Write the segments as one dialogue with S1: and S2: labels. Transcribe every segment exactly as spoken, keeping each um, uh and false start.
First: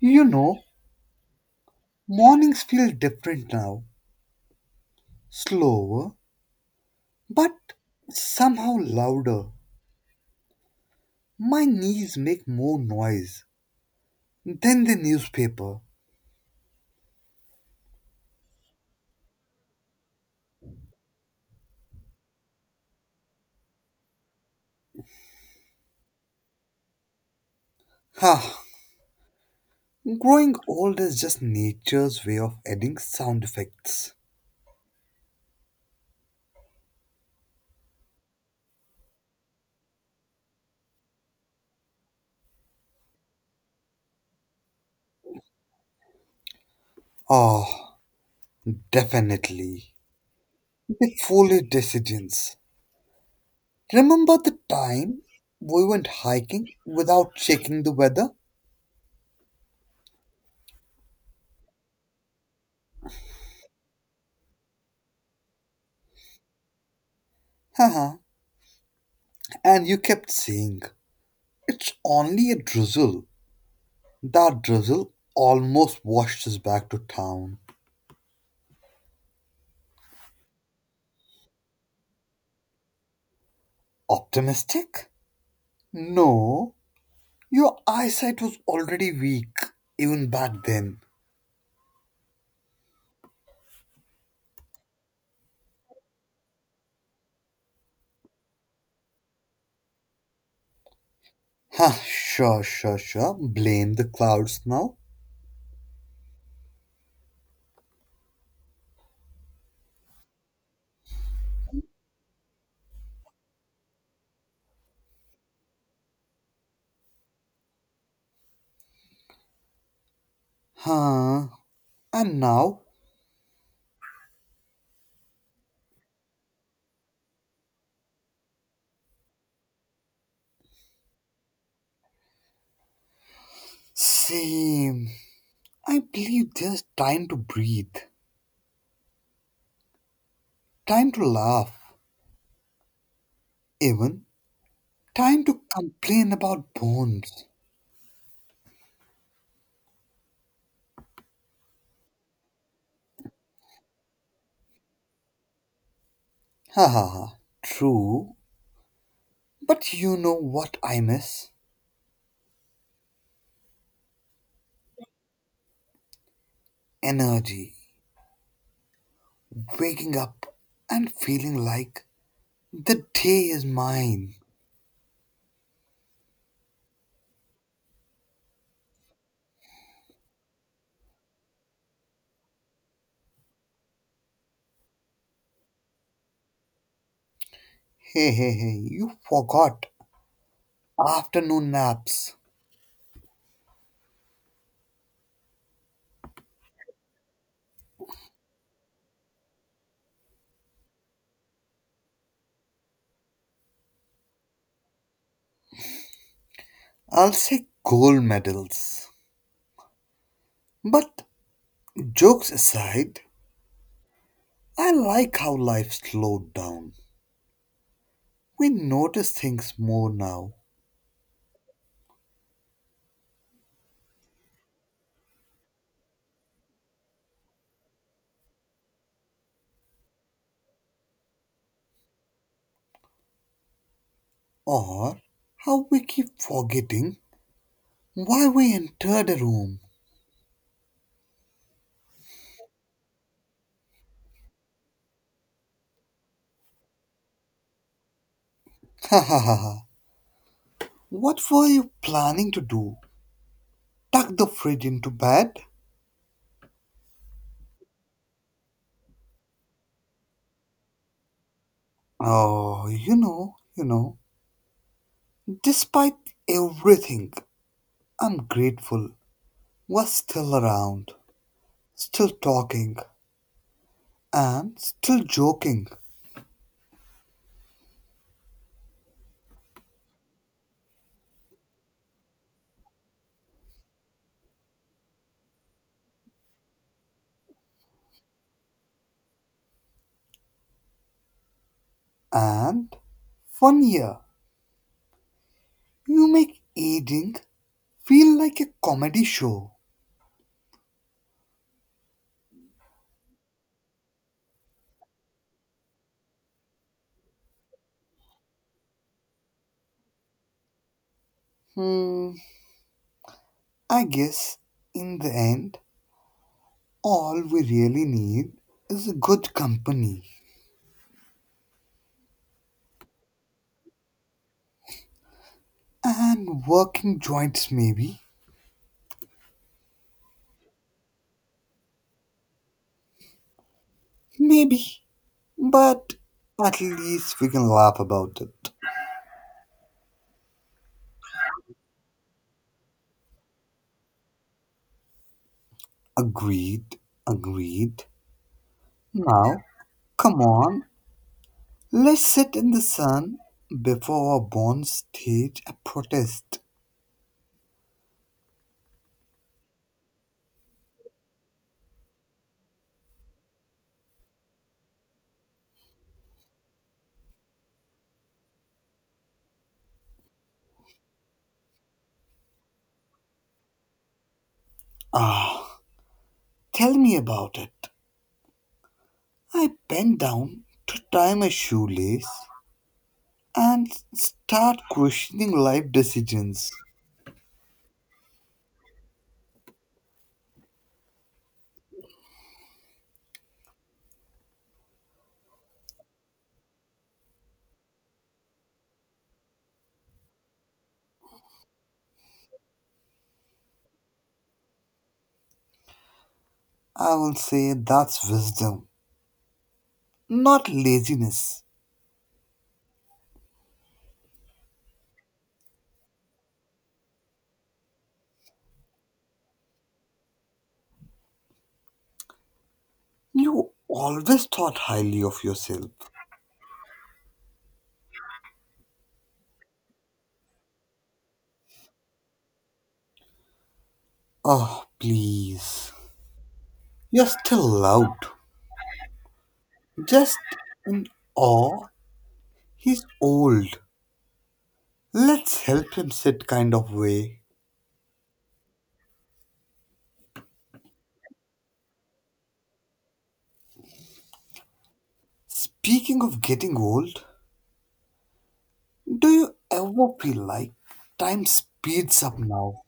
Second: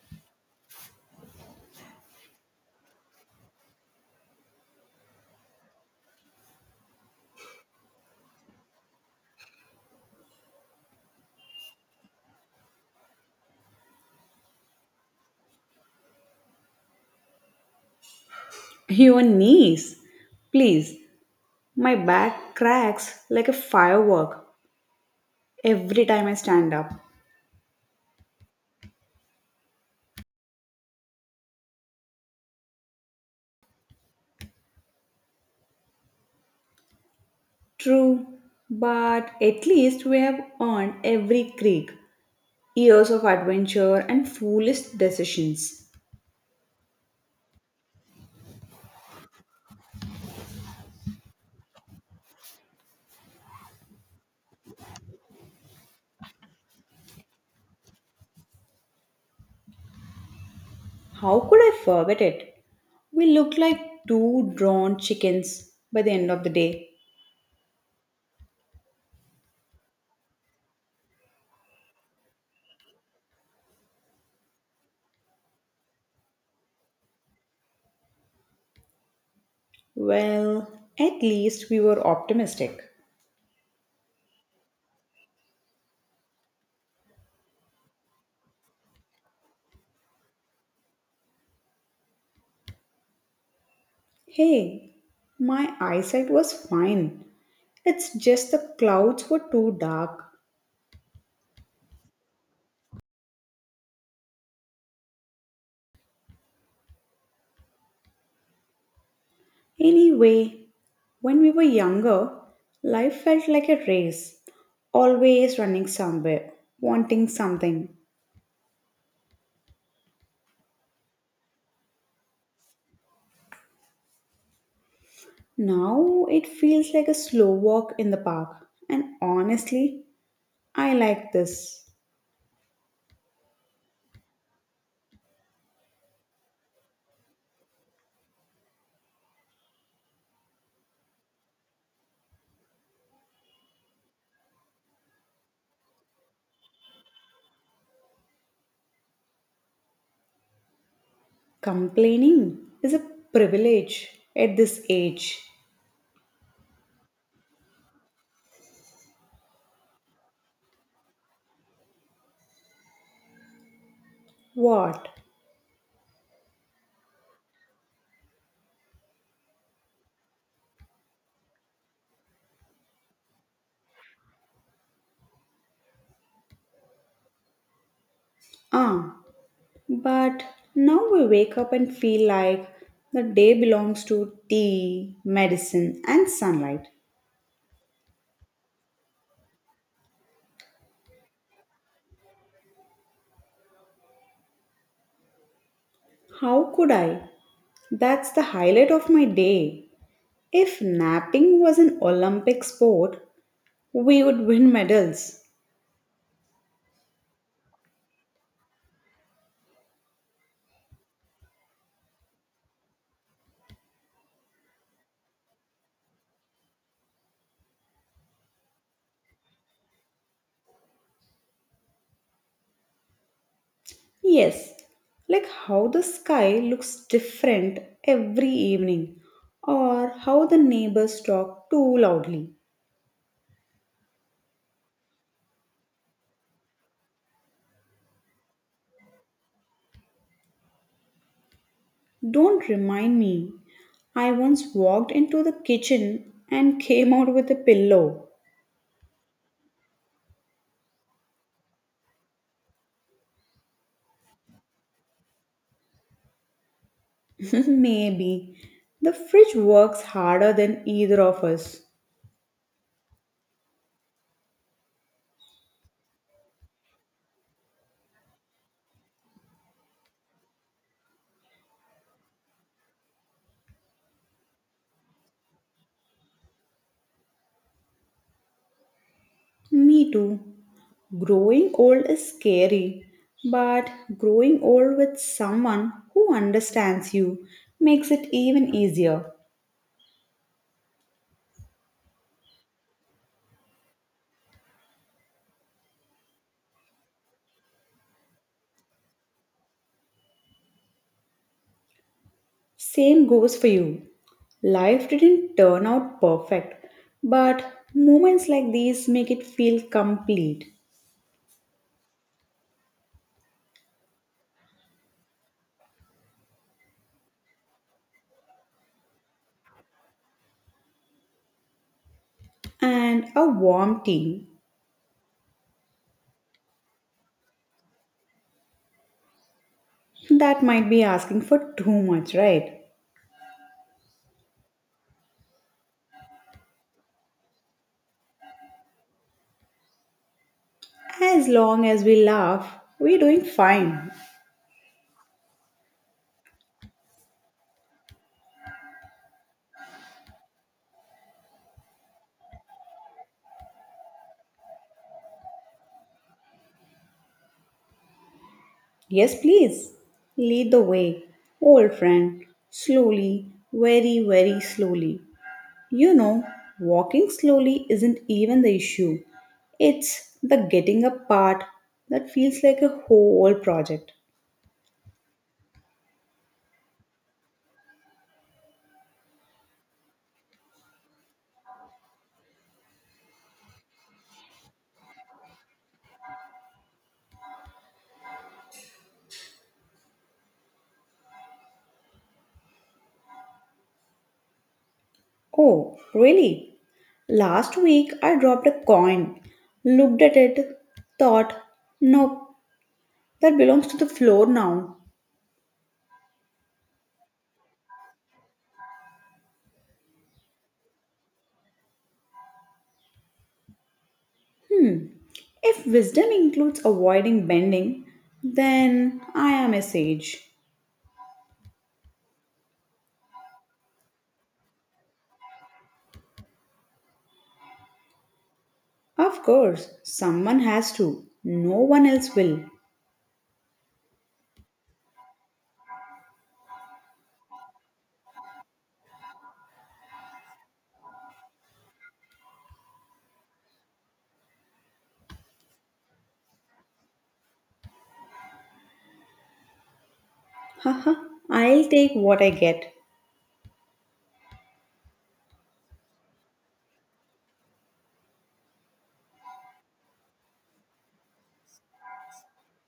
S1: You know, mornings feel different now, slower, but somehow louder. My knees make more noise than the newspaper.
S2: Your knees. Please, my back cracks like a firework every time I stand up.
S1: Ah, Growing old is just nature's way of adding sound effects.
S2: True, but at least we have earned every creak, years of adventure and foolish decisions.
S1: Ah, Definitely. The foliage decisions. Remember the time we went hiking without checking the weather?
S2: How could I forget it? We looked like two drawn chickens by the end of the day.
S1: Haha, and you kept saying, it's only a drizzle. That drizzle almost washed us back to town.
S2: Well, at least we were optimistic.
S1: Optimistic? No, your eyesight was already weak, even back then.
S2: Hey, my eyesight was fine. It's just the clouds were too dark.
S1: Huh, sure, sure, sure. Blame the clouds now.
S2: Anyway, when we were younger, life felt like a race, always running somewhere, wanting something.
S1: Huh, and now?
S2: Now it feels like a slow walk in the park, and honestly, I like this.
S1: Same. I believe there's time to breathe, time to laugh, even time to complain about bones.
S2: Complaining is a privilege at this age.
S1: Ha ha ha. True, but you know what I miss?
S2: What?
S1: Energy. Waking up and feeling like the day is mine.
S2: Ah, but now we wake up and feel like the day belongs to tea, medicine, and sunlight.
S1: Hey, hey, hey, you forgot afternoon naps.
S2: How could I? That's the highlight of my day. If napping was an Olympic sport, we would win medals.
S1: I'll say gold medals. But jokes aside, I like how life slowed down. We notice things more now,
S2: Yes, like how the sky looks different every evening, or how the neighbors talk too loudly.
S1: or how we keep forgetting why we entered a room.
S2: Don't remind me. I once walked into the kitchen and came out with a pillow.
S1: Ha ha ha. Ha. What were you planning to do? Tuck the fridge into bed?
S2: Maybe. The fridge works harder than either of us.
S1: Oh, you know, you know. Despite everything, I'm grateful. Was still around, still talking, and still joking.
S2: Me too. Growing old is scary, but growing old with someone who understands you makes it even easier.
S1: And one year, you make eating feel like a comedy show.
S2: Same goes for you. Life didn't turn out perfect, but moments like these make it feel complete.
S1: Hmm, I guess in the end, all we really need is a good company
S2: And a warm tea,
S1: and working joints, maybe.
S2: that might be asking for too much, right?
S1: Maybe, but at least we can laugh about it.
S2: As long as we laugh, we're doing fine.
S1: Agreed, agreed. Now, come on, let's sit in the sun before our bonds stage a protest.
S2: Yes, please. Lead the way, old friend. Slowly, very, very slowly. You know, walking slowly isn't even the issue. It's the getting up part that feels like a whole project.
S1: Ah, Tell me about it. I bend down to tie my shoelace and start questioning life decisions.
S2: Oh, really? Last week I dropped a coin, looked at it, thought, nope, that belongs to the floor now.
S1: I will say that's wisdom, not laziness.
S2: Hmm. If wisdom includes avoiding bending, then I am a sage.
S1: You always thought highly of yourself.
S2: Of course, someone has to. No one else will.
S1: Oh, please. You're still loud. Just in awe, he's old. Let's help him sit kind of way.
S2: Haha, I'll take what I get.
S1: Speaking of getting old, do you ever feel like time speeds up now?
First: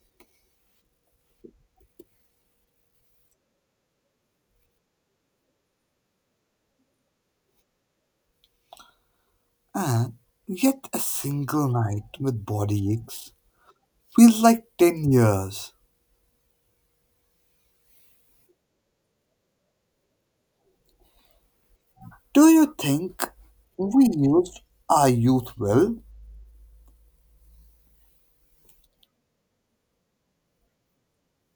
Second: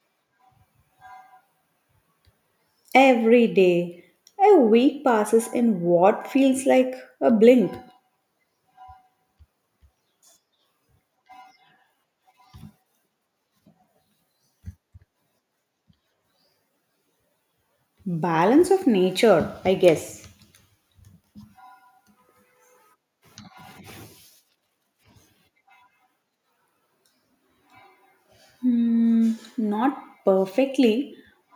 S2: Every day, a week passes in what feels like a blink.
S1: And yet a single night with body aches feels like ten years.
S2: Balance of nature, I guess.
S1: Do you think we used our youth well?
S2: Hmm, not perfectly,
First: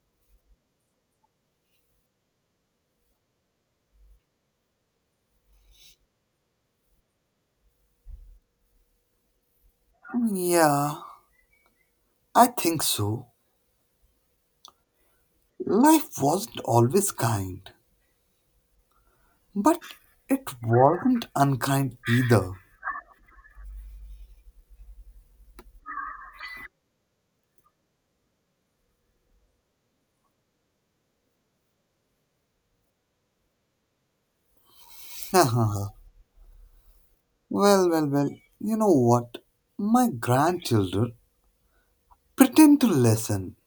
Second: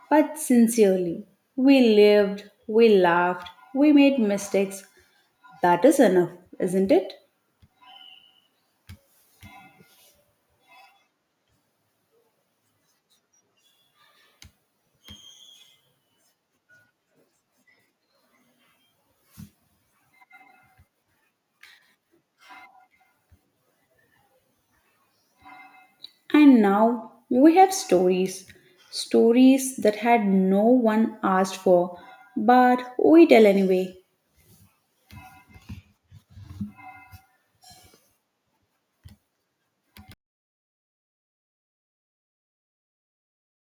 S2: but sincerely. We lived, we laughed, we made mistakes. That is enough, isn't it?
S1: Yeah, I think so. Life wasn't always kind, but it wasn't unkind either.
S2: And now we have stories. Stories that had no one asked for, but we tell anyway.
S1: Well, well, well, you know what? My grandchildren pretend to listen,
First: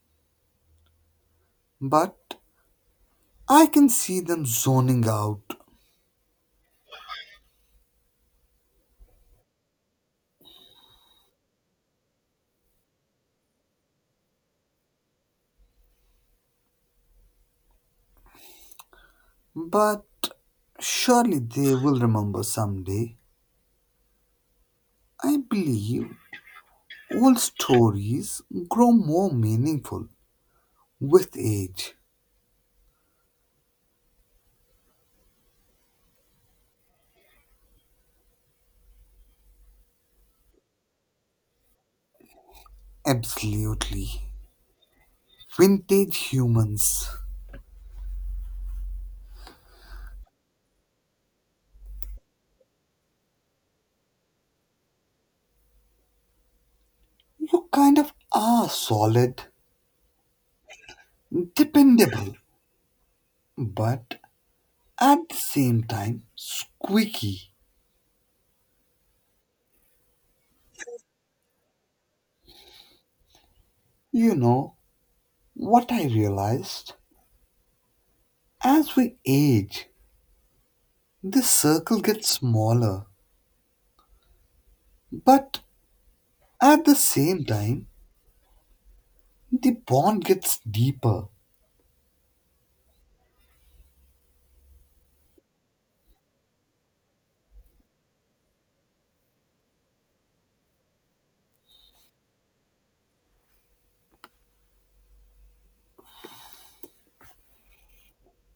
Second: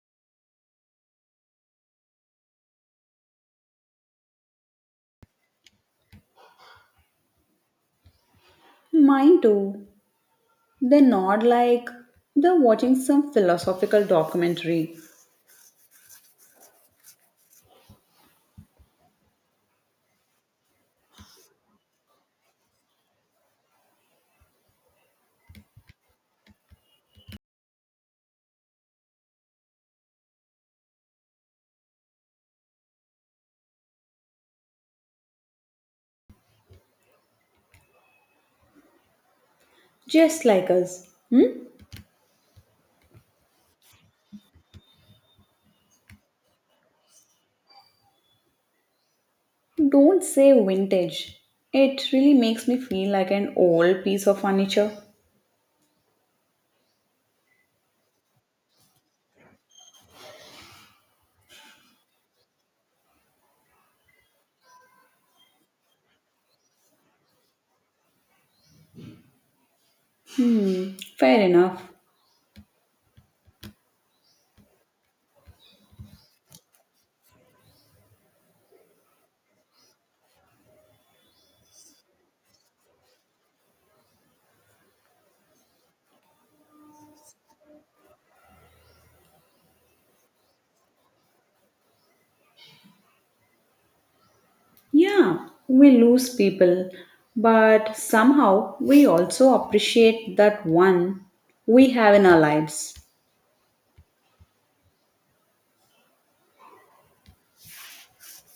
S1: but I can see them zoning out.
S2: Mine too. They nod like they're watching some philosophical documentary,
S1: But surely they will remember someday. I believe old stories grow more meaningful with age.
S2: just like us. Hmm?
S1: Absolutely. Vintage humans.
S2: Don't say vintage. It really makes me feel like an old piece of furniture.
S1: You kind of are solid, dependable, but at the same time, squeaky.
S2: Hmm, fair enough.
S1: You know, what I realized? As we age, this circle gets smaller, but at the same time, the bond gets deeper.
S2: Yeah, we lose people, but somehow we also appreciate that one we have in our lives,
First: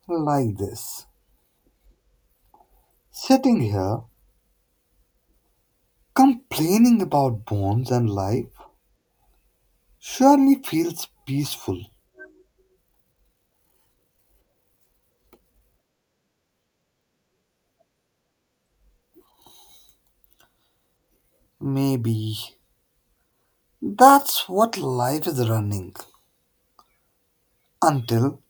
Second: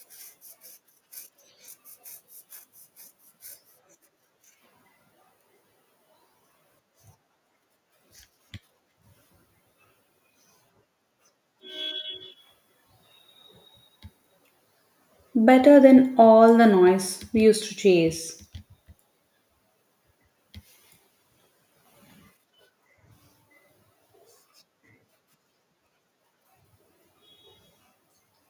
S1: Like this. Sitting here, complaining about bonds and life surely feels peaceful.
S2: better than all the noise we used to chase.
S1: Maybe that's what life is running until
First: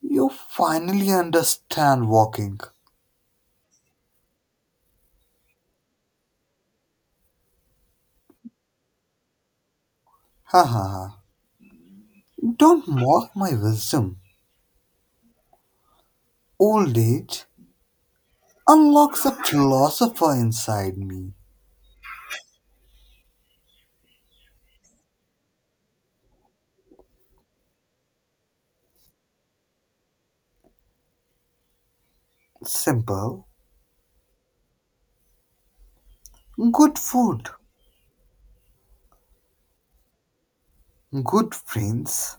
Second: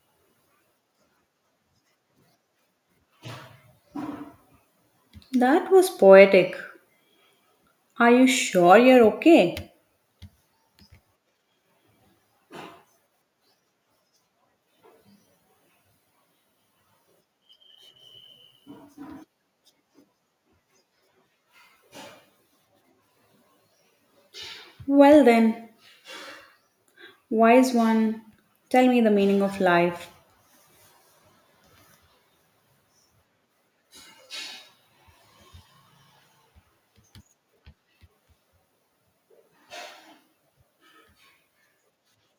S1: you finally understand walking.
S2: That was poetic. Are you sure you're okay?
S1: Ha ha ha. Don't mock my wisdom. Old age unlocks a philosopher inside me.
S2: Well, then, wise one, tell me the meaning of life.
S1: Simple, good food, good friends,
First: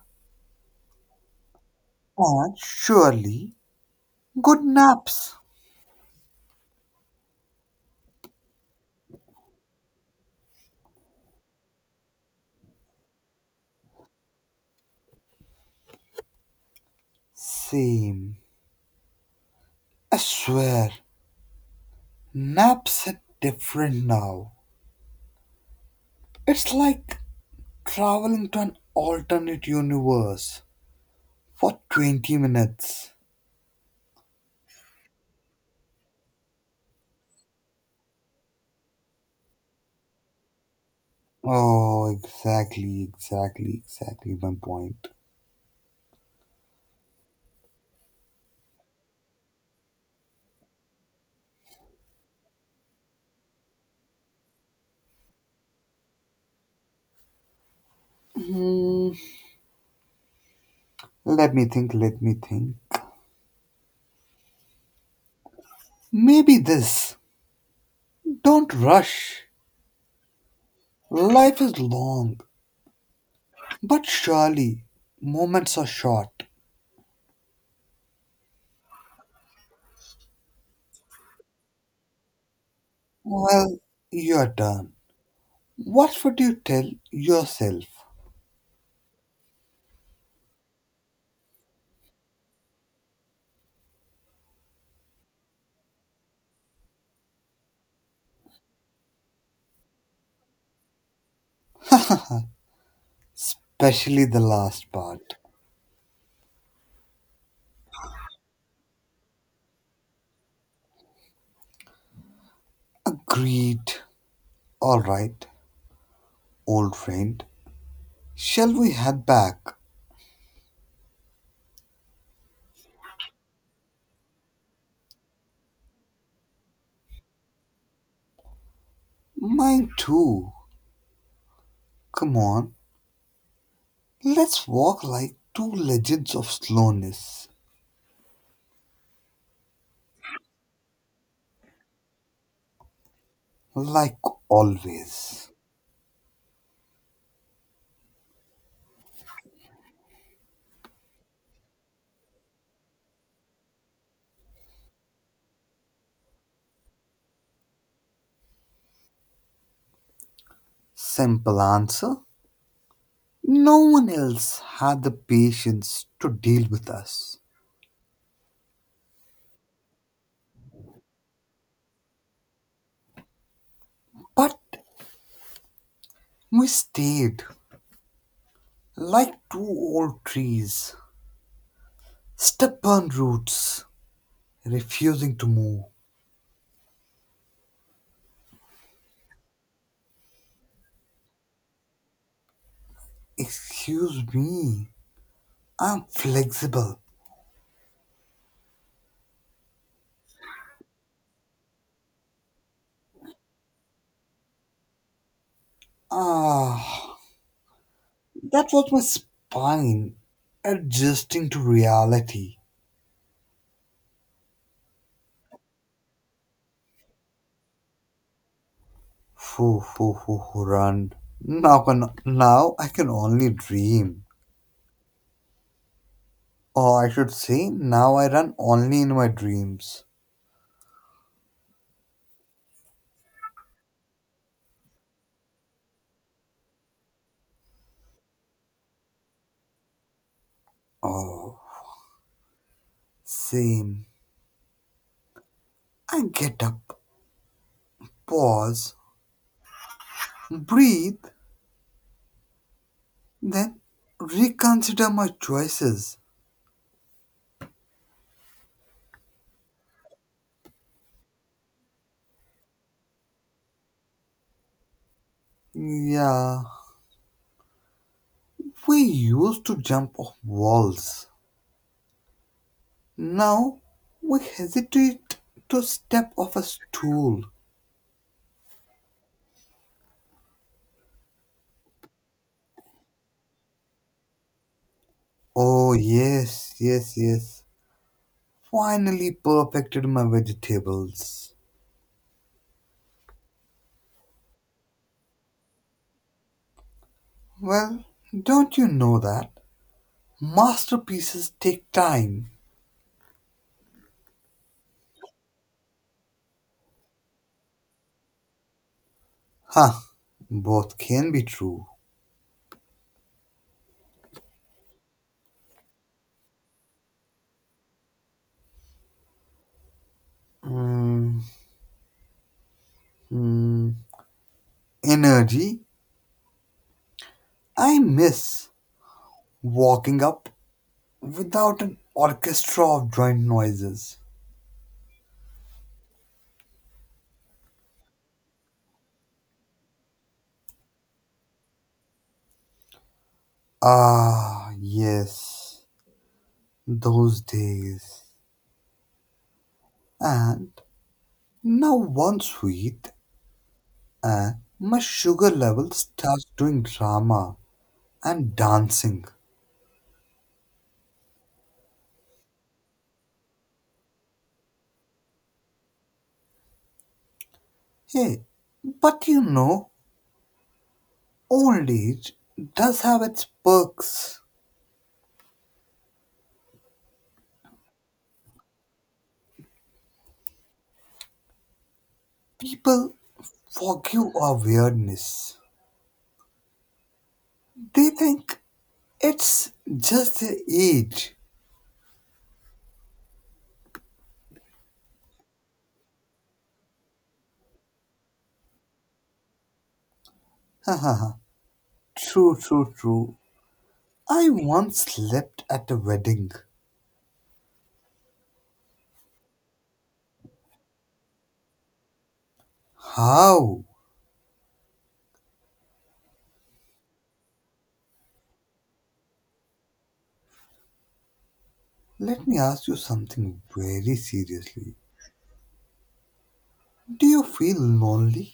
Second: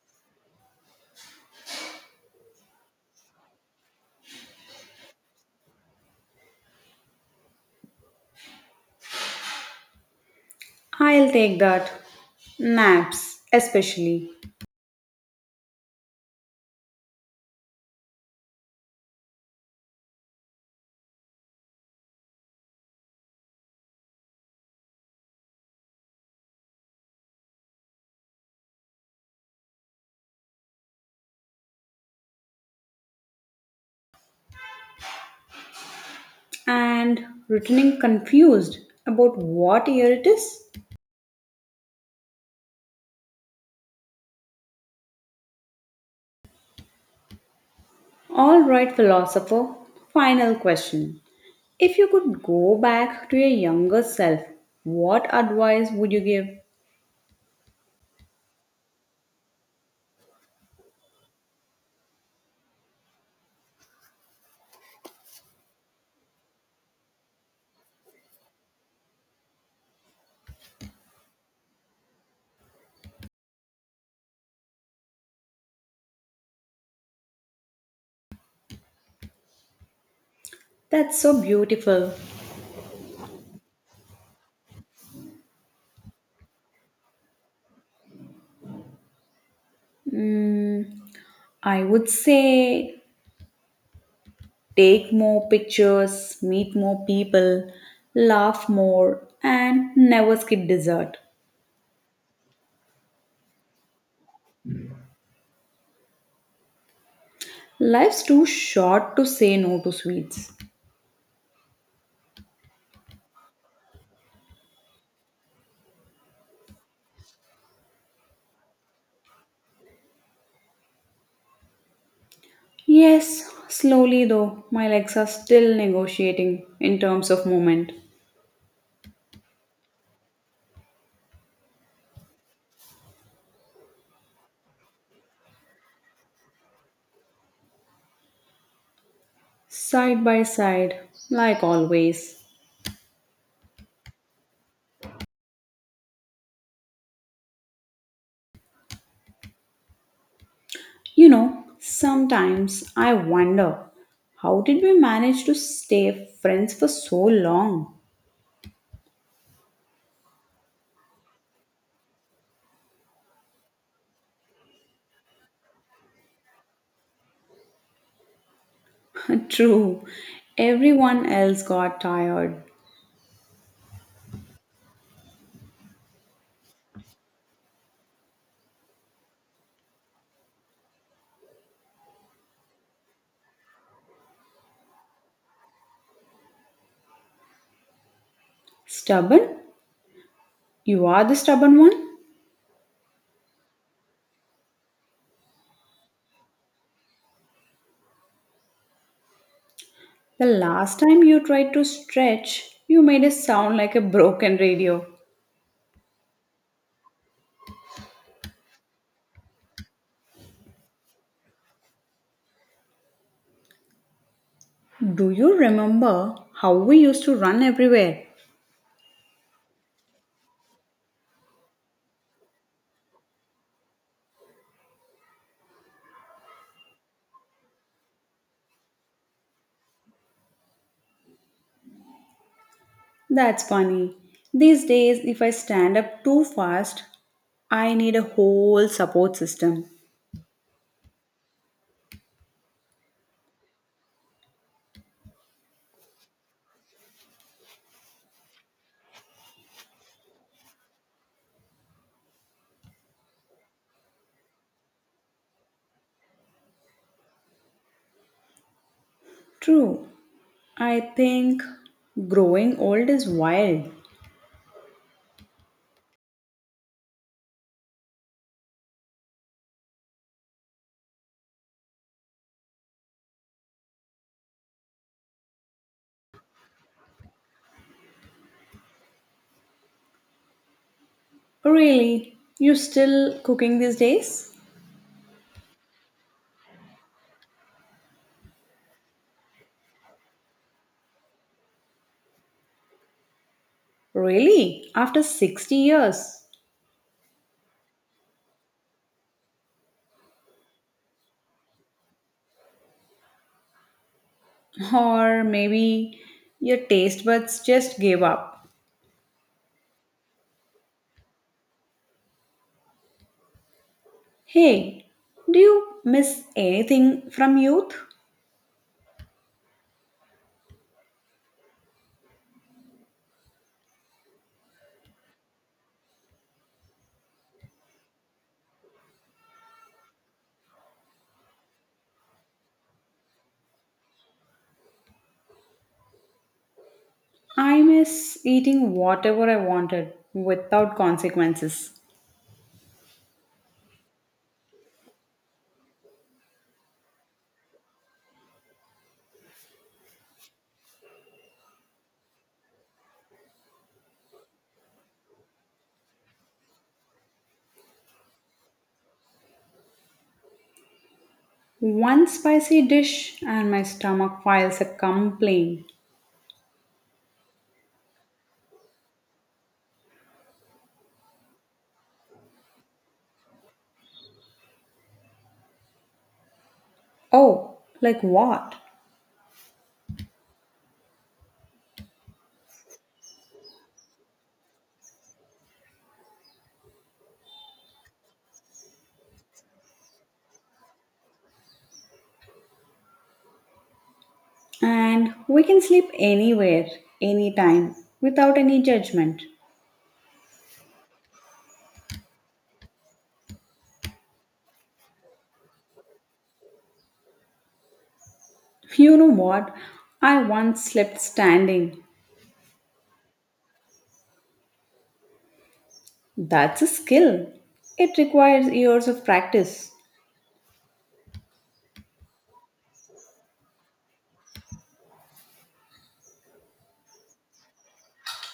S1: and surely good naps.
S2: I'll take that. Naps, especially.
S1: Same. I swear, naps are different now. It's like traveling to an alternate universe for twenty minutes.
S2: And returning confused about what year it is?
S1: Oh, exactly, exactly, exactly my point.
S2: All right, philosopher. Final question. If you could go back to your younger self, what advice would you give?
S1: Hmm, let me think, let me think. Maybe this. Don't rush. Life is long, but surely moments are short.
S2: That's so beautiful.
S1: Well, your turn. What would you tell yourself,
S2: Mm, I would say take more pictures, meet more people, laugh more, and never skip dessert.
S1: especially the last part?
S2: Life's too short to say no to sweets.
S1: Agreed. All right, old friend. Shall we head back?
S2: Yes, slowly though, my legs are still negotiating in terms of movement.
S1: Mine too. Come on. Let's walk like two legends of slowness,
S2: Side by side, like always.
S1: like always.
S2: You know, sometimes I wonder, how did we manage to stay friends for so long?
S1: Simple answer. No one else had the patience to deal with us.
S2: True, everyone else got tired.
S1: But we stayed like two old trees, stubborn roots, refusing to move.
S2: Stubborn? You are the stubborn one?
S1: Excuse me, I'm flexible.
S2: The last time you tried to stretch, you made it sound like a broken radio.
S1: Ah, that was my spine adjusting to reality.
S2: Do you remember how we used to run everywhere?
S1: Foo, foo, foo, foo, run. Now, can, now I can only dream. Or I should say, now I run only in my dreams.
S2: That's funny. These days, if I stand up too fast, I need a whole support system.
S1: Oh, same. I get up, pause, breathe, then reconsider my choices.
S2: True. I think growing old is wild.
S1: Yeah, we used to jump off walls. Now we hesitate to step off a stool.
S2: Really? You still cooking these days?
S1: Oh, yes, yes, yes. Finally perfected my vegetables.
S2: Really? After sixty years?
S1: Well, don't you know that? Masterpieces take time.
S2: Or maybe your taste buds just gave up.
S1: Huh, Both can be true.
S2: Hey, do you miss anything from youth?
S1: Mhm. Energy. I miss walking up without an orchestra of joint noises.
S2: I miss eating whatever I wanted without consequences.
S1: Ah, yes, those days. And now one sweet, and my sugar level starts doing drama and dancing.
S2: One spicy dish and my stomach files a complaint.
S1: Hey, but you know, old age does have its perks.
S2: Oh, like what?
S1: People forgive our weirdness. They think it's just the age.
S2: And we can sleep anywhere, anytime, without any judgment.
S1: Hahaha. True, true, true. I once slept at a wedding.
S2: You know what? I once slept standing.
S1: How?
S2: That's a skill. It requires years of practice.
S1: Let me ask you something very seriously. Do you feel lonely?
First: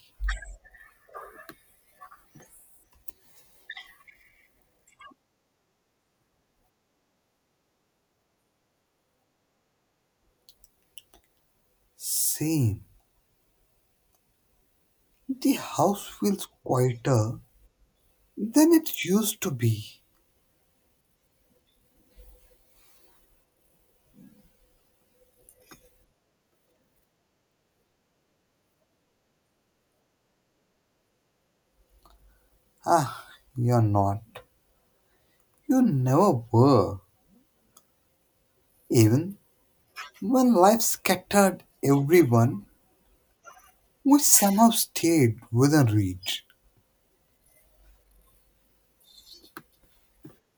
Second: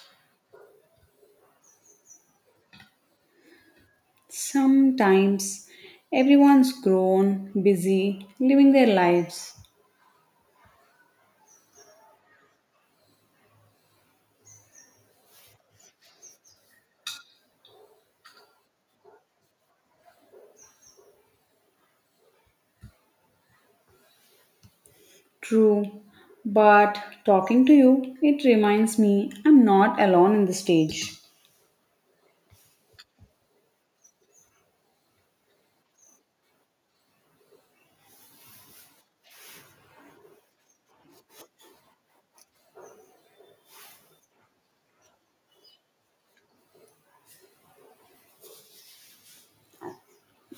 S2: Sometimes everyone's grown, busy, living their lives.
S1: Same. The house feels quieter than it used to be.
S2: True, but talking to you, it reminds me I'm not alone in the stage.
S1: Ah, you're not. You never were. Even when life scattered everyone, we somehow stayed within reach.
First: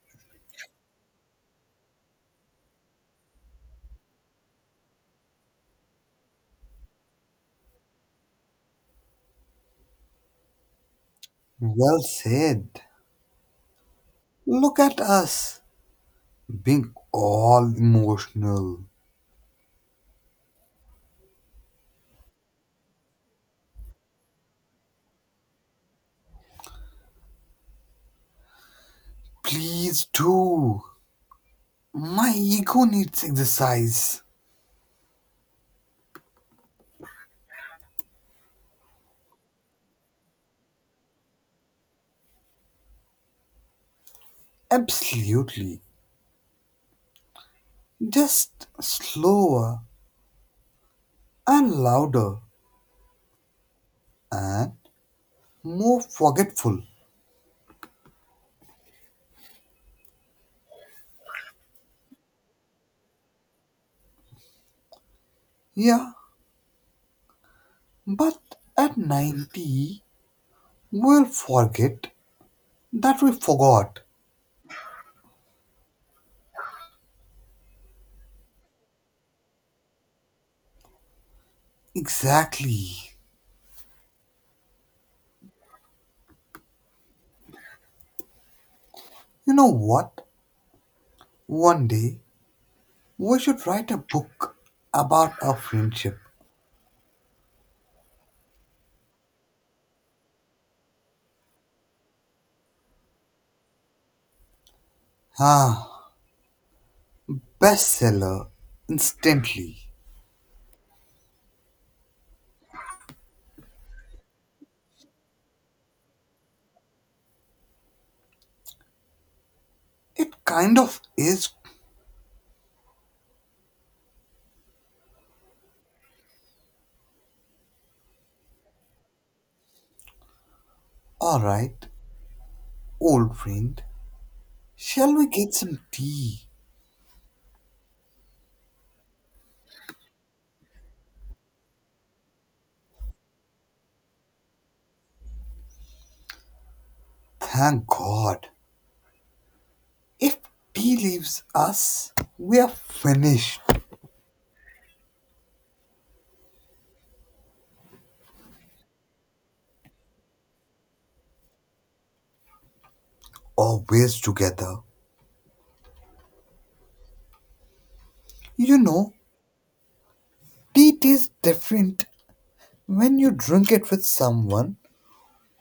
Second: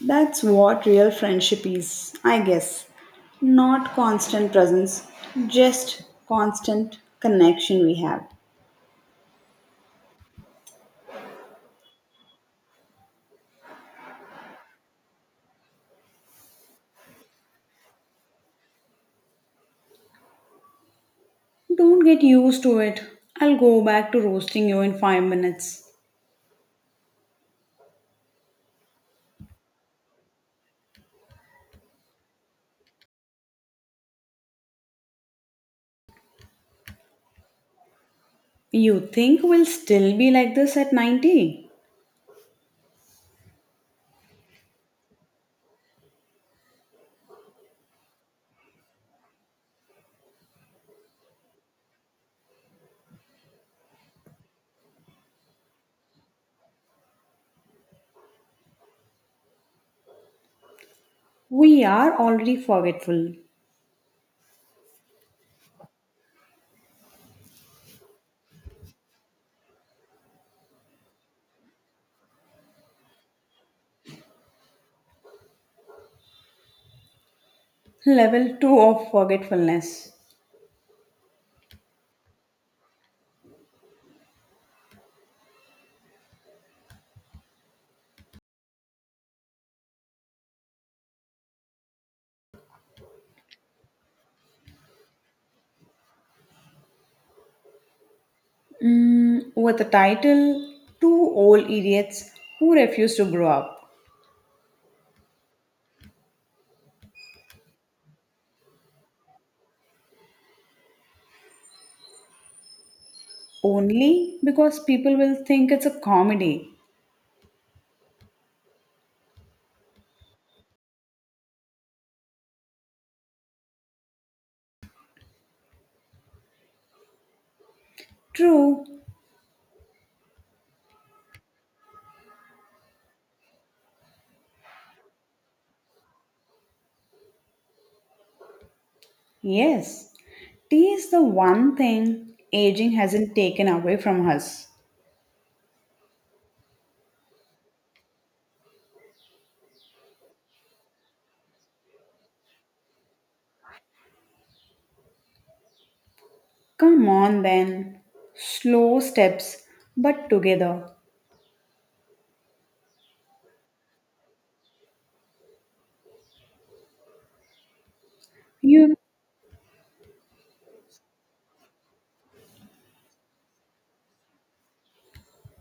S2: That's what real friendship is, I guess. Not constant presence, just constant connection we have.
S1: Well said. Look at us being all emotional.
S2: Don't get used to it. I'll go back to roasting you in five minutes.
S1: Please do. My ego needs exercise.
S2: You think we'll still be like this at ninety?
S1: Absolutely. Just slower and louder and more forgetful.
S2: We are already forgetful.
S1: Yeah, but at ninety, we'll forget that we forgot.
S2: Level two of forgetfulness.
S1: Exactly. You know what? One day, we should write a book about our friendship.
S2: Mm, with a title, Two Old Idiots Who Refuse to Grow Up.
S1: Ah, Bestseller instantly.
S2: Only because people will think it's a comedy.
S1: It kind of is.
S2: True,
S1: Alright, old friend, shall we get some tea?
S2: yes. Tea is the one thing aging hasn't taken away from us.
S1: Thank God. If tea leaves us, we are finished.
S2: Come on then. Slow steps, but together.
S1: Always together. You
S2: You,
S1: know, tea tastes different when you drink it with someone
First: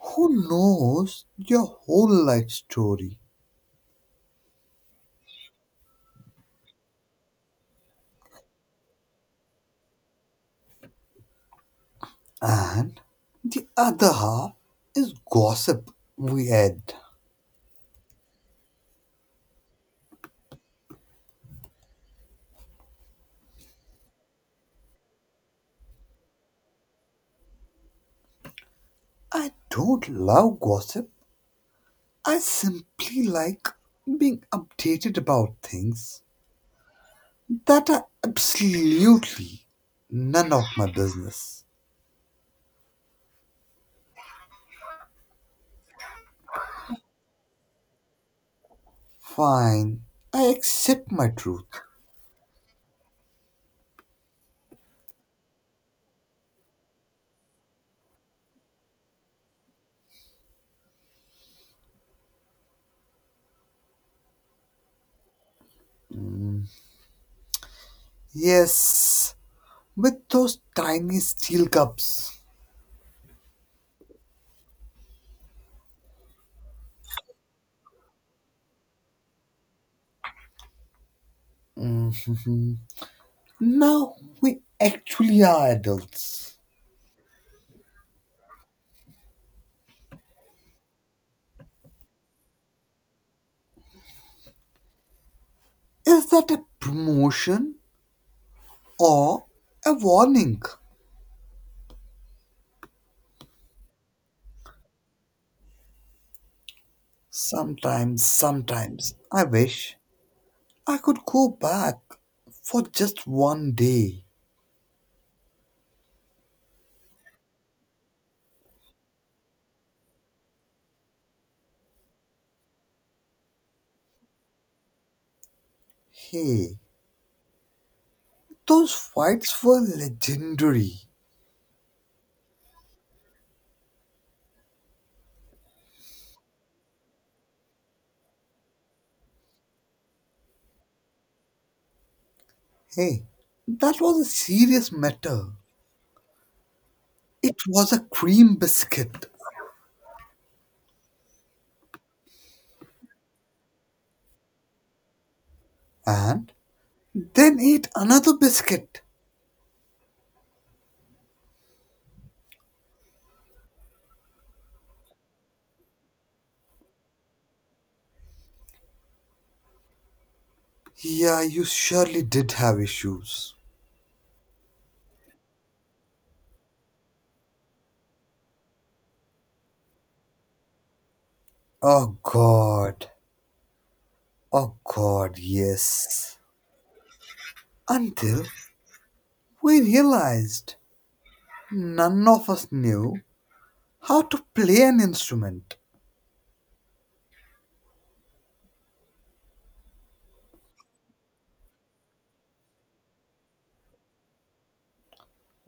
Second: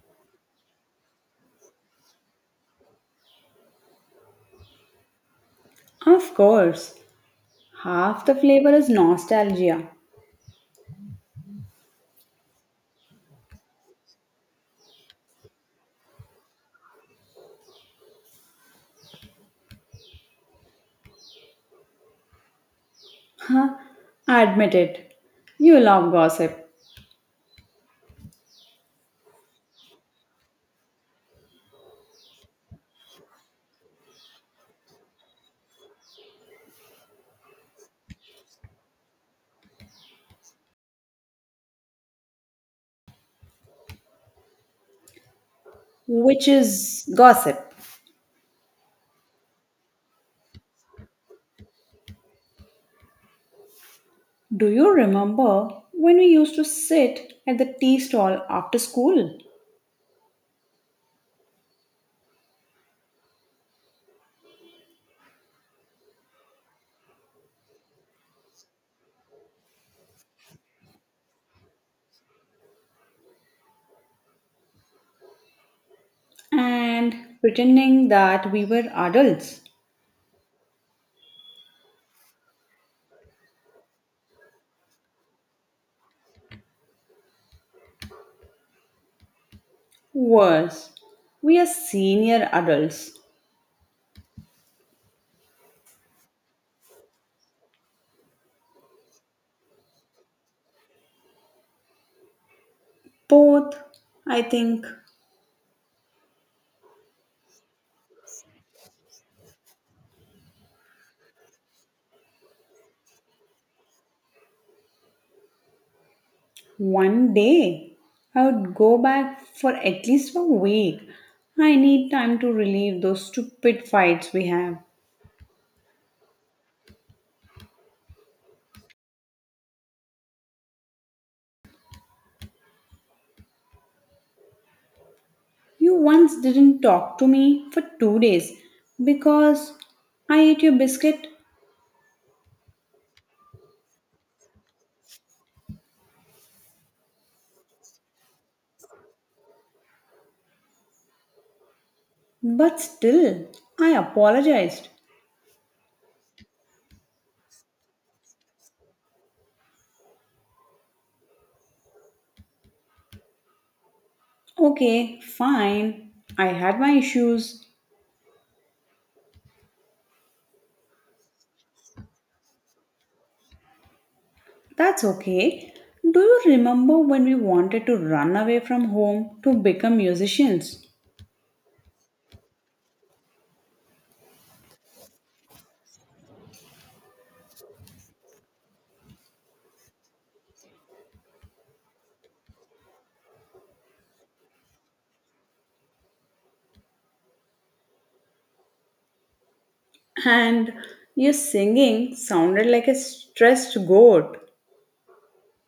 S1: who knows your whole life story.
S2: of course, half the flavor is nostalgia.
S1: And the other half is gossip we add.
S2: Huh? Admit it. You love gossip,
S1: I don't love gossip. I simply like being updated about things that are absolutely none of my business.
S2: which is gossip.
S1: Fine, I accept my truth.
S2: Do you remember when we used to sit at the tea stall after school
S1: Yes, with those tiny steel cups.
S2: and pretending that we were adults?
S1: Now we actually are adults.
S2: Worse, we are senior adults.
S1: Is that a promotion or a warning?
S2: Both, I think.
S1: Sometimes, sometimes I wish I could go back for just one day.
S2: One day, I would go back for at least a week. I need time to relive those stupid fights we have.
S1: Hey, those fights were legendary.
S2: You once didn't talk to me for two days because I ate your biscuit,
S1: Hey, that was a serious matter. It was a cream biscuit.
S2: but still, I apologized.
S1: And then ate another biscuit.
S2: Okay, fine. I had my issues.
S1: Yeah, you surely did have issues.
S2: That's okay. Do you remember when we wanted to run away from home to become musicians?
S1: Oh god. Oh god, yes. Until we realized none of us knew how to play an instrument.
S2: And your singing sounded like a stressed goat.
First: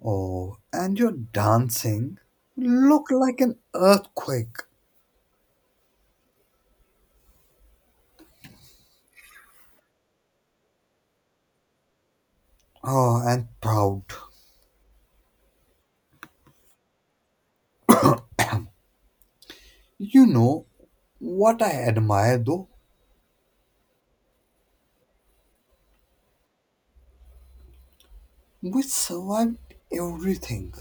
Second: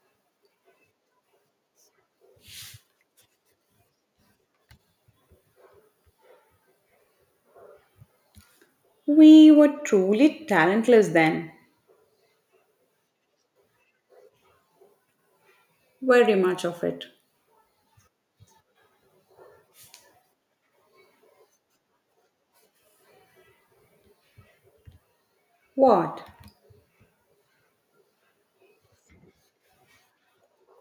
S1: Oh, and your dancing looked like an earthquake.
S2: We were truly talentless then.
S1: Oh, and proud.
S2: Very much of it.
S1: You know what I admire though?
S2: What?
S1: We survived everything,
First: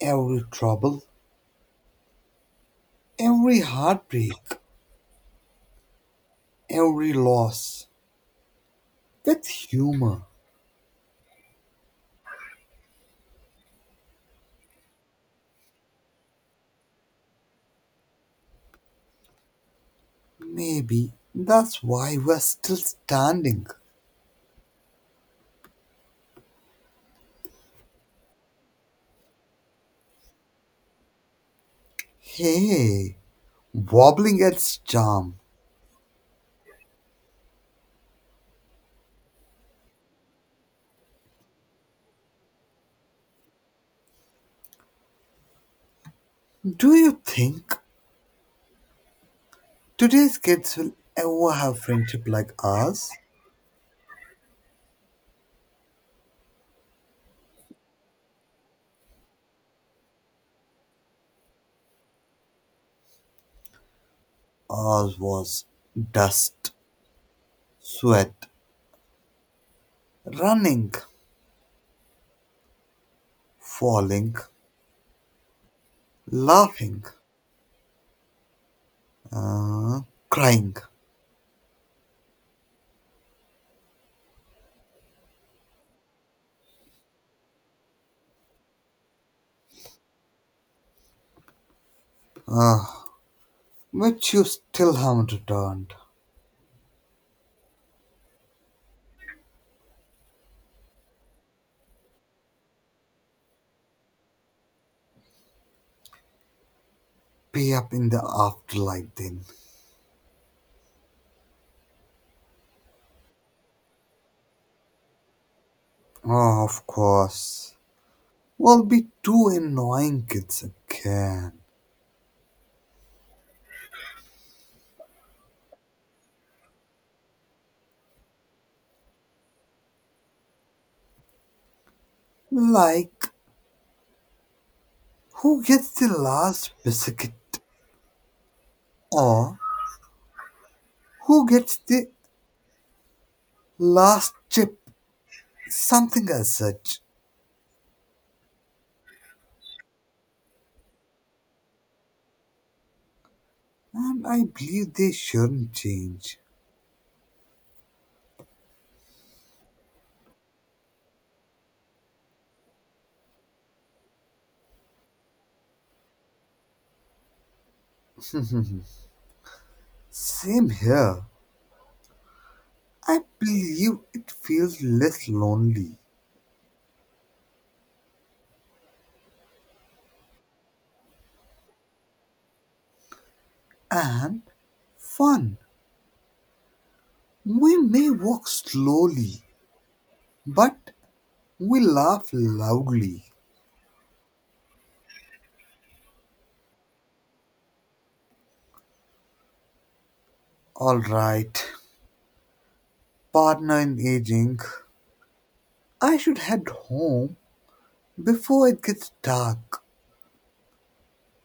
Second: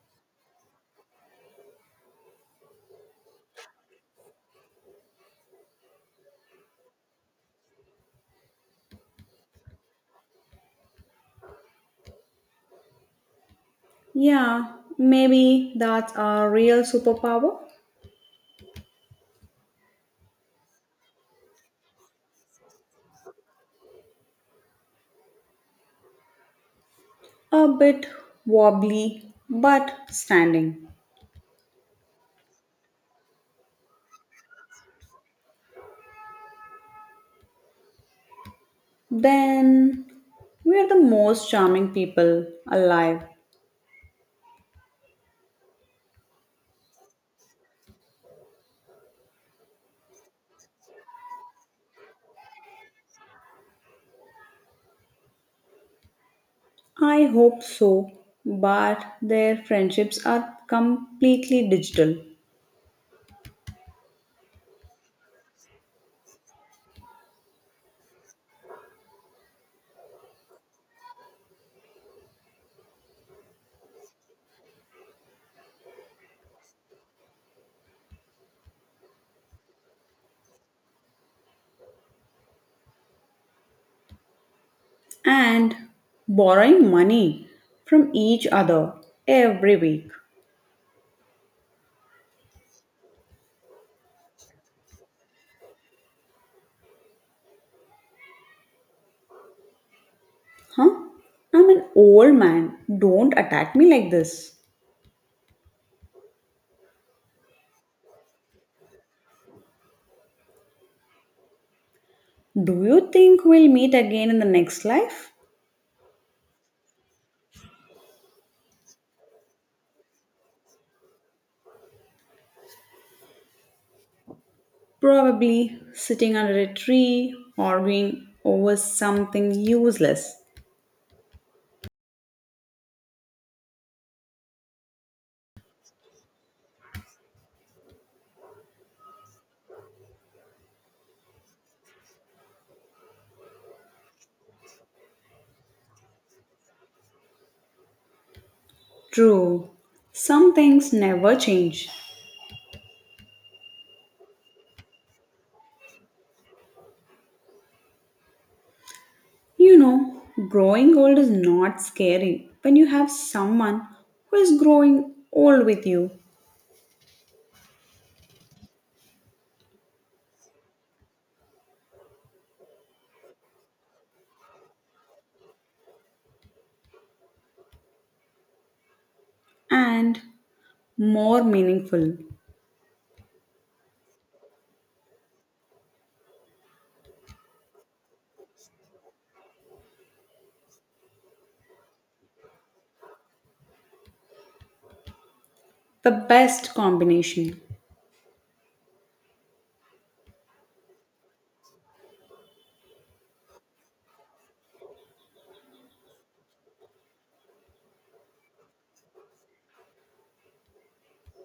S1: every trouble, every heartbreak, every loss with humor.
S2: Yeah, maybe that's our real superpower.
S1: Maybe that's why we're still standing.
S2: A bit wobbly, but standing.
S1: Hey, wobbling its charm.
S2: Then we're the most charming people alive.
S1: Do you think today's kids will ever have friendship like ours?
S2: I hope so, but their friendships are completely digital,
S1: All was dust, sweat, running, falling, laughing, uh, crying.
S2: and borrowing money from each other every week.
S1: Uh, which you still haven't returned.
S2: Huh? I'm an old man. Don't attack me like this.
S1: Pay up in the afterlife then.
S2: Do you think we'll meet again in the next life?
S1: Oh, of course. We'll be two annoying kids again.
S2: Probably sitting under a tree, arguing over something useless.
S1: Like, who gets the last biscuit? Or who gets the last chip? Something as such.
S2: True, some things never change.
S1: And I believe they shouldn't change.
S2: You know, growing old is not scary when you have someone who is growing old with you,
S1: Same here. I believe it feels less lonely
S2: and more meaningful.
S1: and fun. We may walk slowly, but we laugh loudly.
S2: The best combination.
S1: All right, partner in aging. I should head home before it gets dark.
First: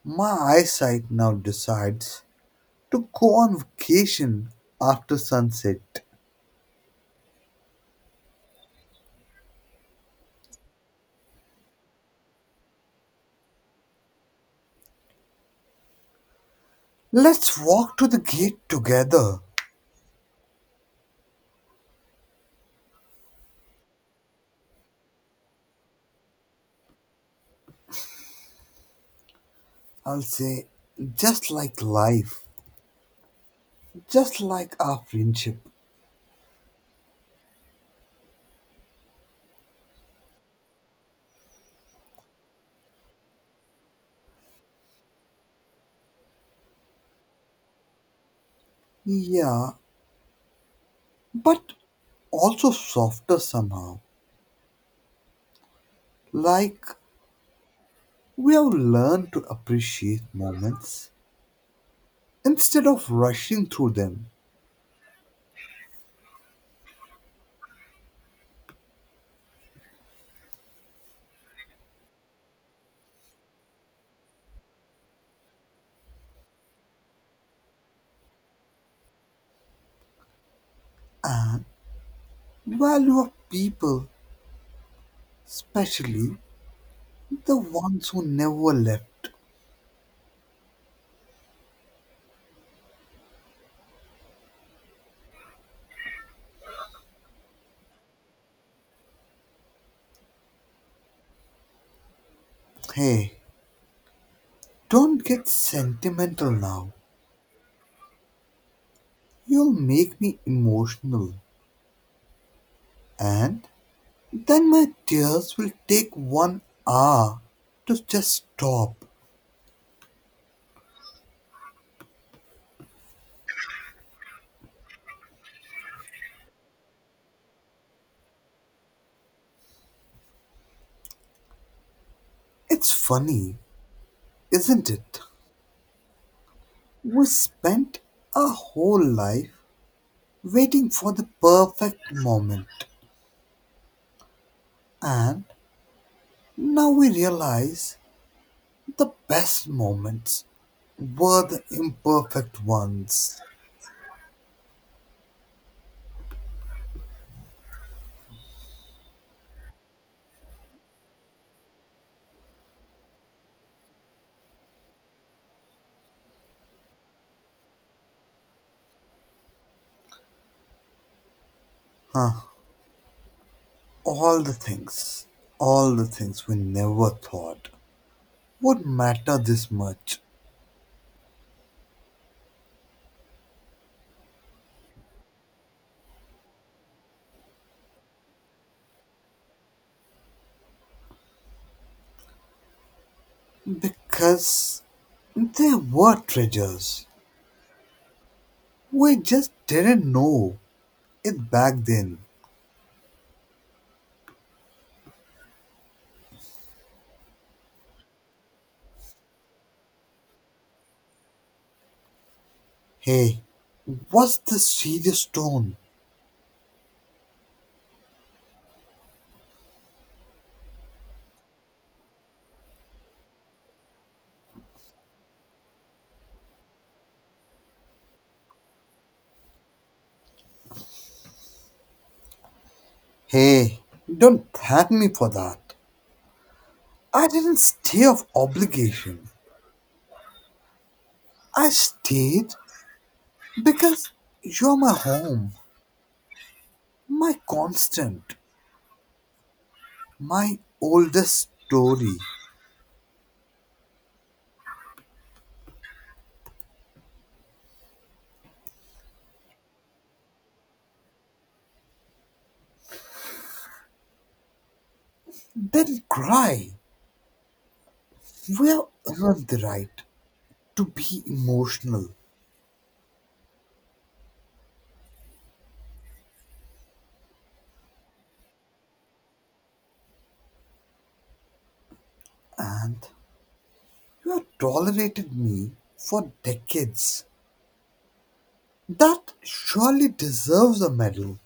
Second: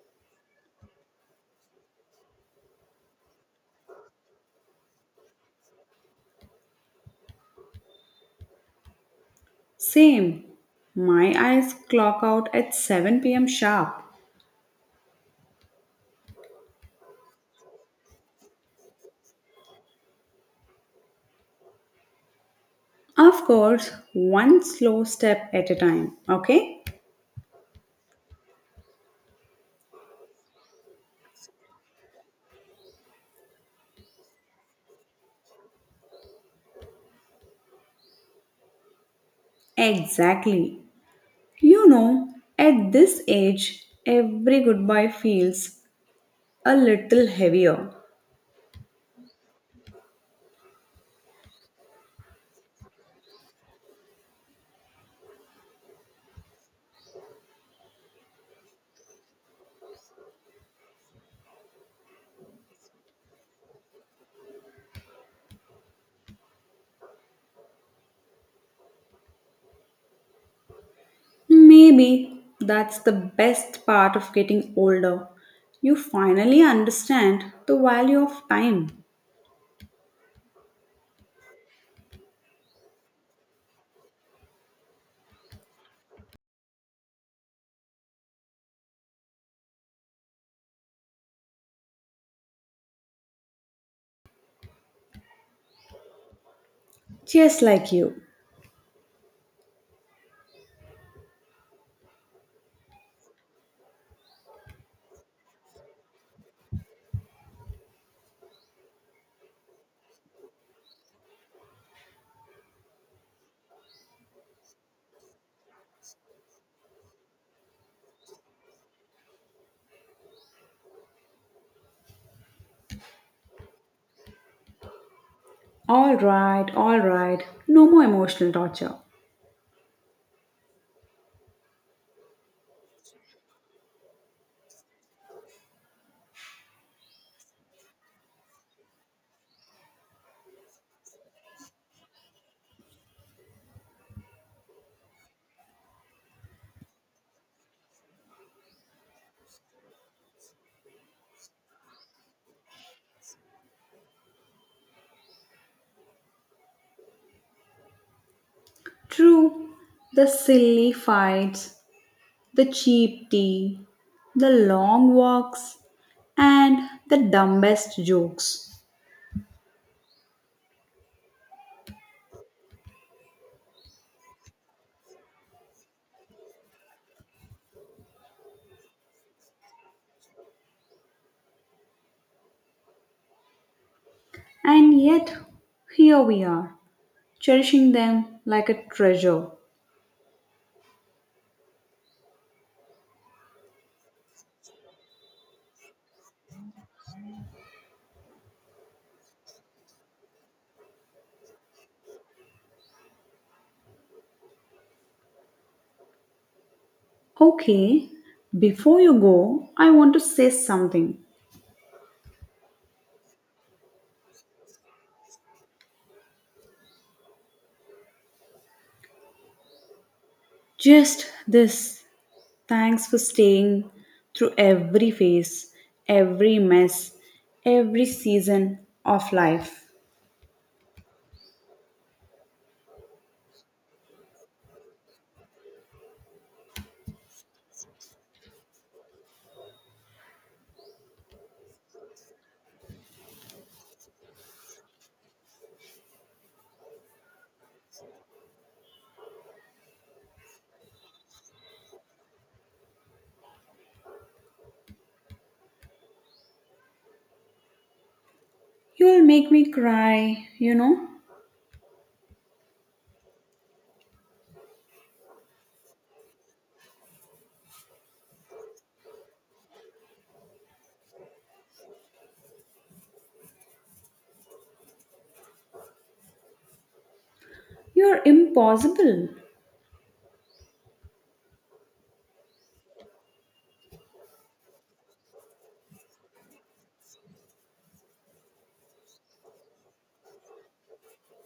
S1: My eyesight now decides to go on vacation after sunset.
S2: Same. My eyes clock out at seven p m sharp.
S1: Let's walk to the gate together.
S2: Of course, one slow step at a time, okay?
S1: I'll say, just like life, just like our friendship.
S2: Exactly. You know, at this age, every goodbye feels a little heavier.
S1: Yeah, but also softer somehow. Like we have learned to appreciate moments instead of rushing through them
S2: Maybe that's the best part of getting older. You finally understand the value of time.
S1: and value of people, especially the ones who never left.
S2: Just like you.
S1: Hey, don't get sentimental now. You'll make me emotional, and then my tears will take one hour to just stop.
S2: All right, all right. No more emotional torture.
S1: It's funny, isn't it? We spent a whole life waiting for the perfect moment, and now we realize the best moments were the imperfect ones.
S2: True, the silly fights, the cheap tea, the long walks, and the dumbest jokes.
S1: Huh. All the things, all the things we never thought would matter this much
S2: And yet, here we are, cherishing them like a treasure.
S1: because they were treasures. We just didn't know it back then.
S2: Okay, before you go, I want to say something.
S1: Hey, what's the serious tone?
S2: Just this, thanks for staying through every phase, every mess, every season of life.
S1: Hey, don't thank me for that. I didn't stay of obligation. I stayed because you're my home, my constant, my oldest story.
S2: You'll make me cry, you know.
S1: Then cry. We have earned the right to be emotional,
S2: You're impossible.
S1: and you have tolerated me for decades. That surely deserves a medal.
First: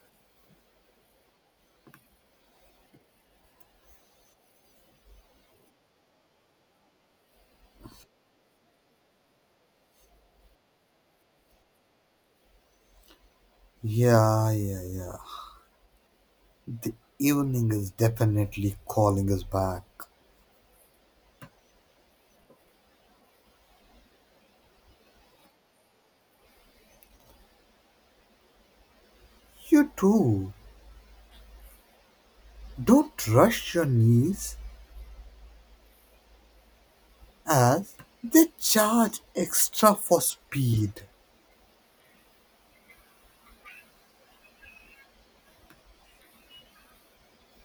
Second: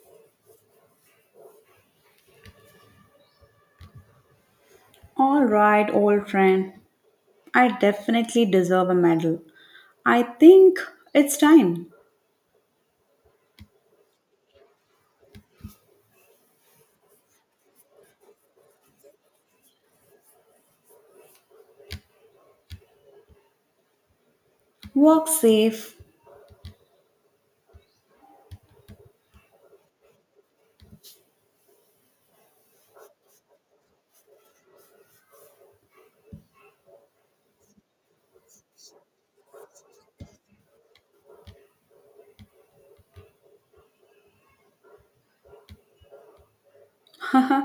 S2: All right, old friend. I definitely deserve a medal. I think it's time.
S1: Yeah, yeah, yeah. The evening is definitely calling us back.
S2: Walk safe.
S1: You too. Don't rush your knees as they charge extra for speed.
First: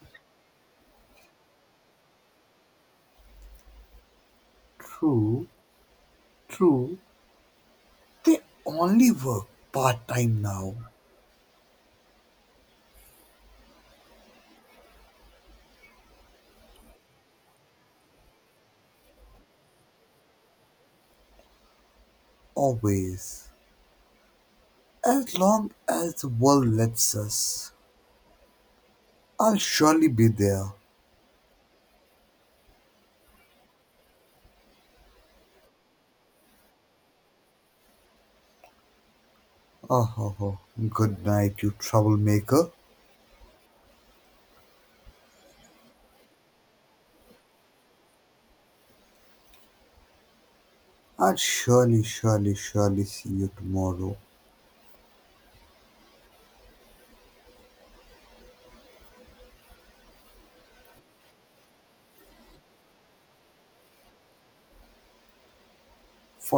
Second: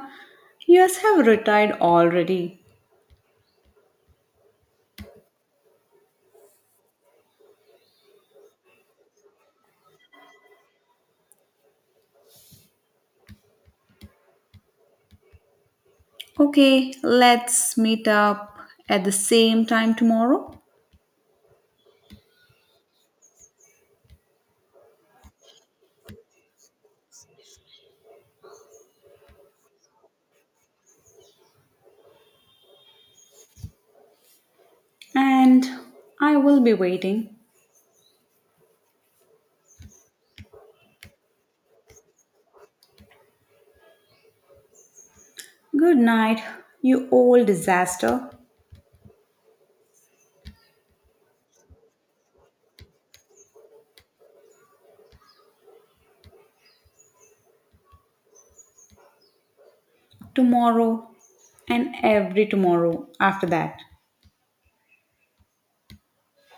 S2: Yes, have retired already.
S1: True, true. They only work part time now.
S2: Okay, let's meet up at the same time tomorrow.
S1: Always. As long as the world lets us, I'll surely be there.
S2: And I will be waiting.
S1: Oh, ho, ho. Good night, you troublemaker.
S2: Good night, you old disaster.
S1: I'll surely, surely, surely see you tomorrow.
S2: Tomorrow and every tomorrow after that.
S1: For